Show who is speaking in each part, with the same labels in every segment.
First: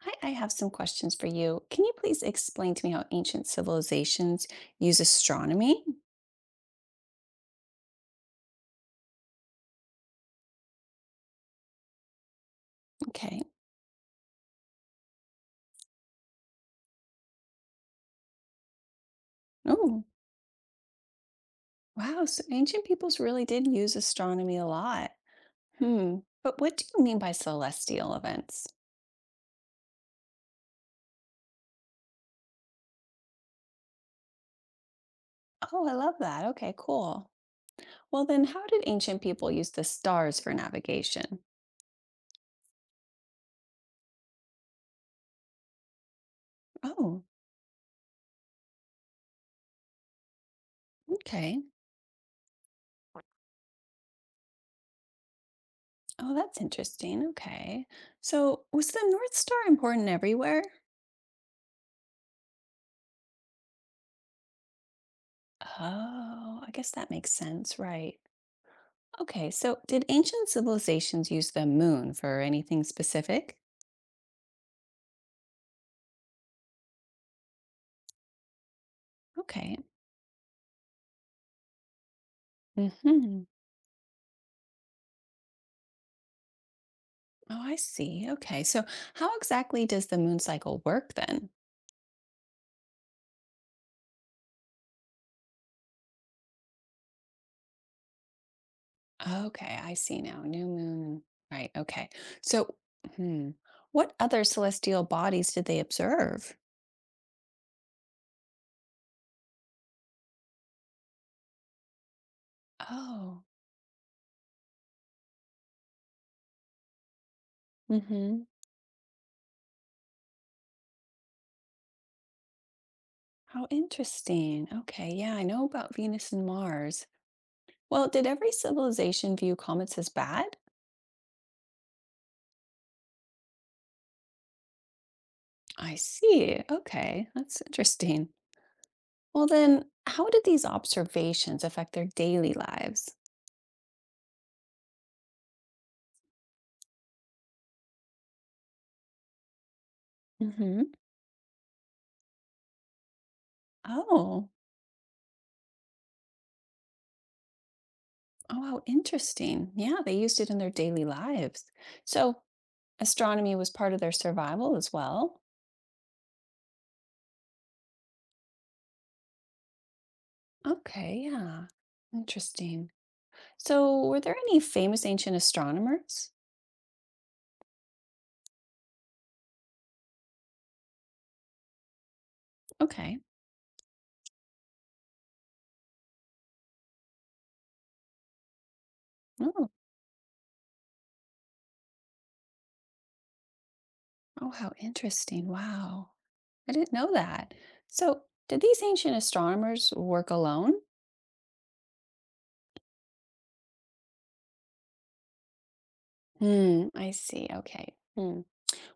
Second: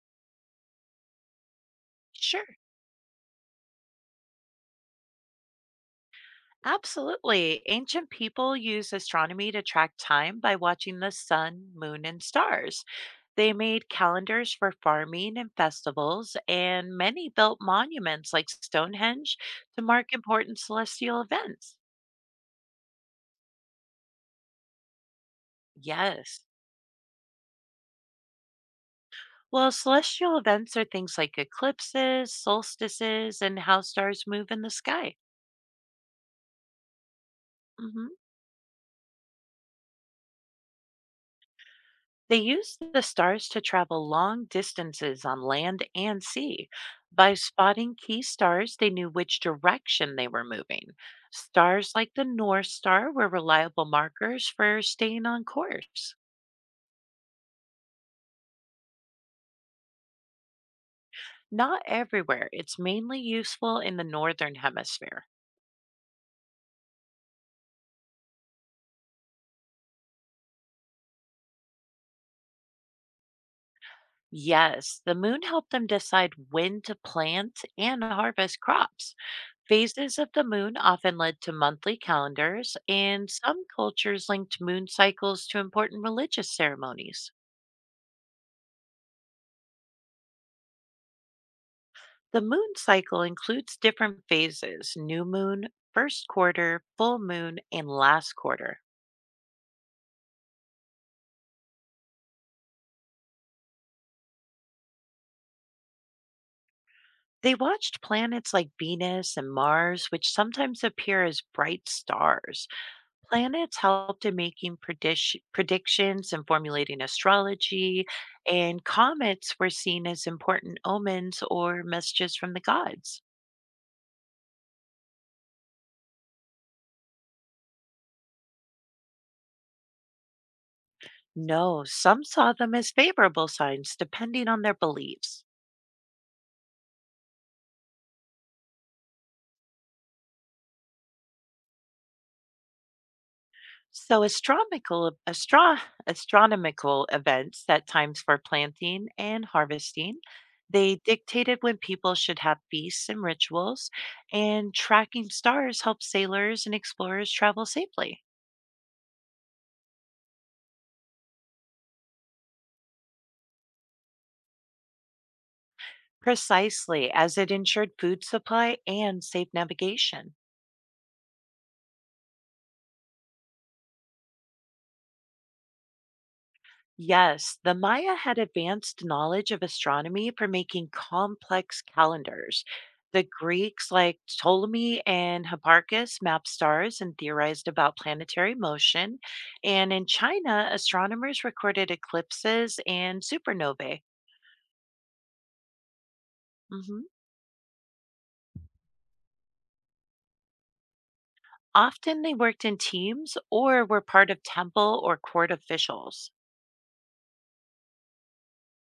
Speaker 1: Hi, I have some questions for you. Can you please
Speaker 2: Sure,
Speaker 1: explain to me how ancient civilizations use astronomy?
Speaker 2: absolutely. Ancient people used astronomy to track time by watching the sun, moon, and stars.
Speaker 1: Okay.
Speaker 2: They made calendars for farming and festivals, and many built monuments like Stonehenge to
Speaker 1: Oh,
Speaker 2: mark important celestial events.
Speaker 1: wow. So ancient peoples really did use astronomy a lot. Hmm.
Speaker 2: Yes.
Speaker 1: But what do you mean by celestial events?
Speaker 2: Well, celestial events are things like eclipses, solstices, and how stars move in the sky.
Speaker 1: Oh, I love that. Okay, cool.
Speaker 2: hmm
Speaker 1: Well, then, how did ancient people use the stars for navigation?
Speaker 2: They used the stars to travel long distances on land and sea.
Speaker 1: Oh,
Speaker 2: By spotting key stars, they knew which direction they were moving.
Speaker 1: okay.
Speaker 2: Stars like the North Star were reliable markers for staying on course.
Speaker 1: Oh, that's interesting. Okay. So, was the North Star important everywhere?
Speaker 2: Not everywhere, it's mainly useful in the Northern Hemisphere.
Speaker 1: Oh, I guess that makes sense, right? Okay, so did ancient civilizations use the moon for anything specific?
Speaker 2: Yes, the moon helped them decide when to plant and harvest crops.
Speaker 1: Okay.
Speaker 2: Phases of the moon often led to monthly calendars, and
Speaker 1: Hmm.
Speaker 2: some cultures linked moon cycles to important religious ceremonies.
Speaker 1: Oh, I see. Okay, so how exactly does the moon cycle work then?
Speaker 2: The moon cycle includes different phases: new moon, first quarter, full moon, and last quarter.
Speaker 1: Okay, I see now. New moon. Right. Okay. So, hmm, what other celestial bodies did they observe?
Speaker 2: They watched planets like Venus and Mars, which sometimes appear as bright stars.
Speaker 1: Oh.
Speaker 2: Planets helped in making predictions and formulating astrology,
Speaker 1: hmm
Speaker 2: and comets were seen as important omens or messages from the gods.
Speaker 1: How interesting. Okay, yeah, I know about Venus and Mars. Well, did every civilization view comets as bad?
Speaker 2: No, some saw them as favorable signs depending on their beliefs.
Speaker 1: I see. Okay, that's interesting. Well, then, how did these observations affect their daily lives?
Speaker 2: So, astronomical events set times for planting and harvesting.
Speaker 1: Hmm.
Speaker 2: They dictated when people should have feasts and rituals,
Speaker 1: Oh,
Speaker 2: and tracking stars helped sailors and explorers travel safely.
Speaker 1: oh, how interesting. Yeah, they used it in their daily lives. So astronomy was part of their survival as well.
Speaker 2: Precisely, as it ensured food supply and safe navigation.
Speaker 1: Okay, yeah, interesting. So were there any famous ancient astronomers?
Speaker 2: Yes, the Maya had advanced knowledge of astronomy for making complex calendars.
Speaker 1: Okay.
Speaker 2: The Greeks, like Ptolemy and Hipparchus, mapped stars and theorized about planetary motion.
Speaker 1: Oh,
Speaker 2: And in China, astronomers recorded eclipses and supernovae.
Speaker 1: oh, how interesting. Wow. I didn't
Speaker 2: Mhm.
Speaker 1: know that. So did these ancient astronomers work alone?
Speaker 2: Often they worked in teams or were part of temple or court officials.
Speaker 1: Hmm, I see. Okay. Hmm.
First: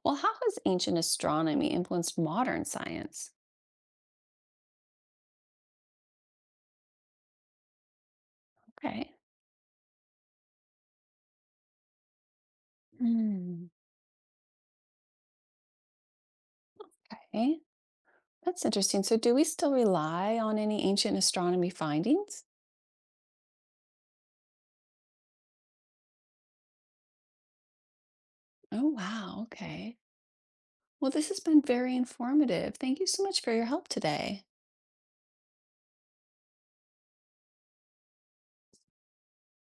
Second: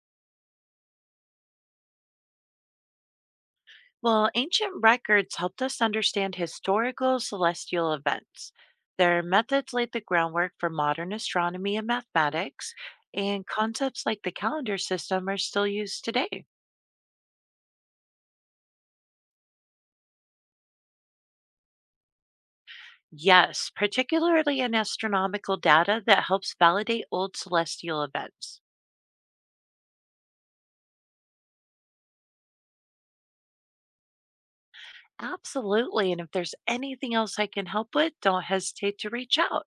Speaker 1: Well, how has ancient astronomy influenced modern science?
Speaker 2: Well, ancient records helped us understand historical celestial events.
Speaker 1: Okay.
Speaker 2: Their methods laid the groundwork for modern astronomy and mathematics, and
Speaker 1: Mm.
Speaker 2: concepts like the calendar system are still used today.
Speaker 1: Okay. That's interesting. So, do we still rely on any ancient astronomy findings?
Speaker 2: Yes, particularly in astronomical data that helps validate old celestial events.
Speaker 1: Oh, wow. Okay. Well, this has been very informative. Thank you so much for your help today.
Speaker 2: Absolutely. And if there's anything else I can help with, don't hesitate to reach out.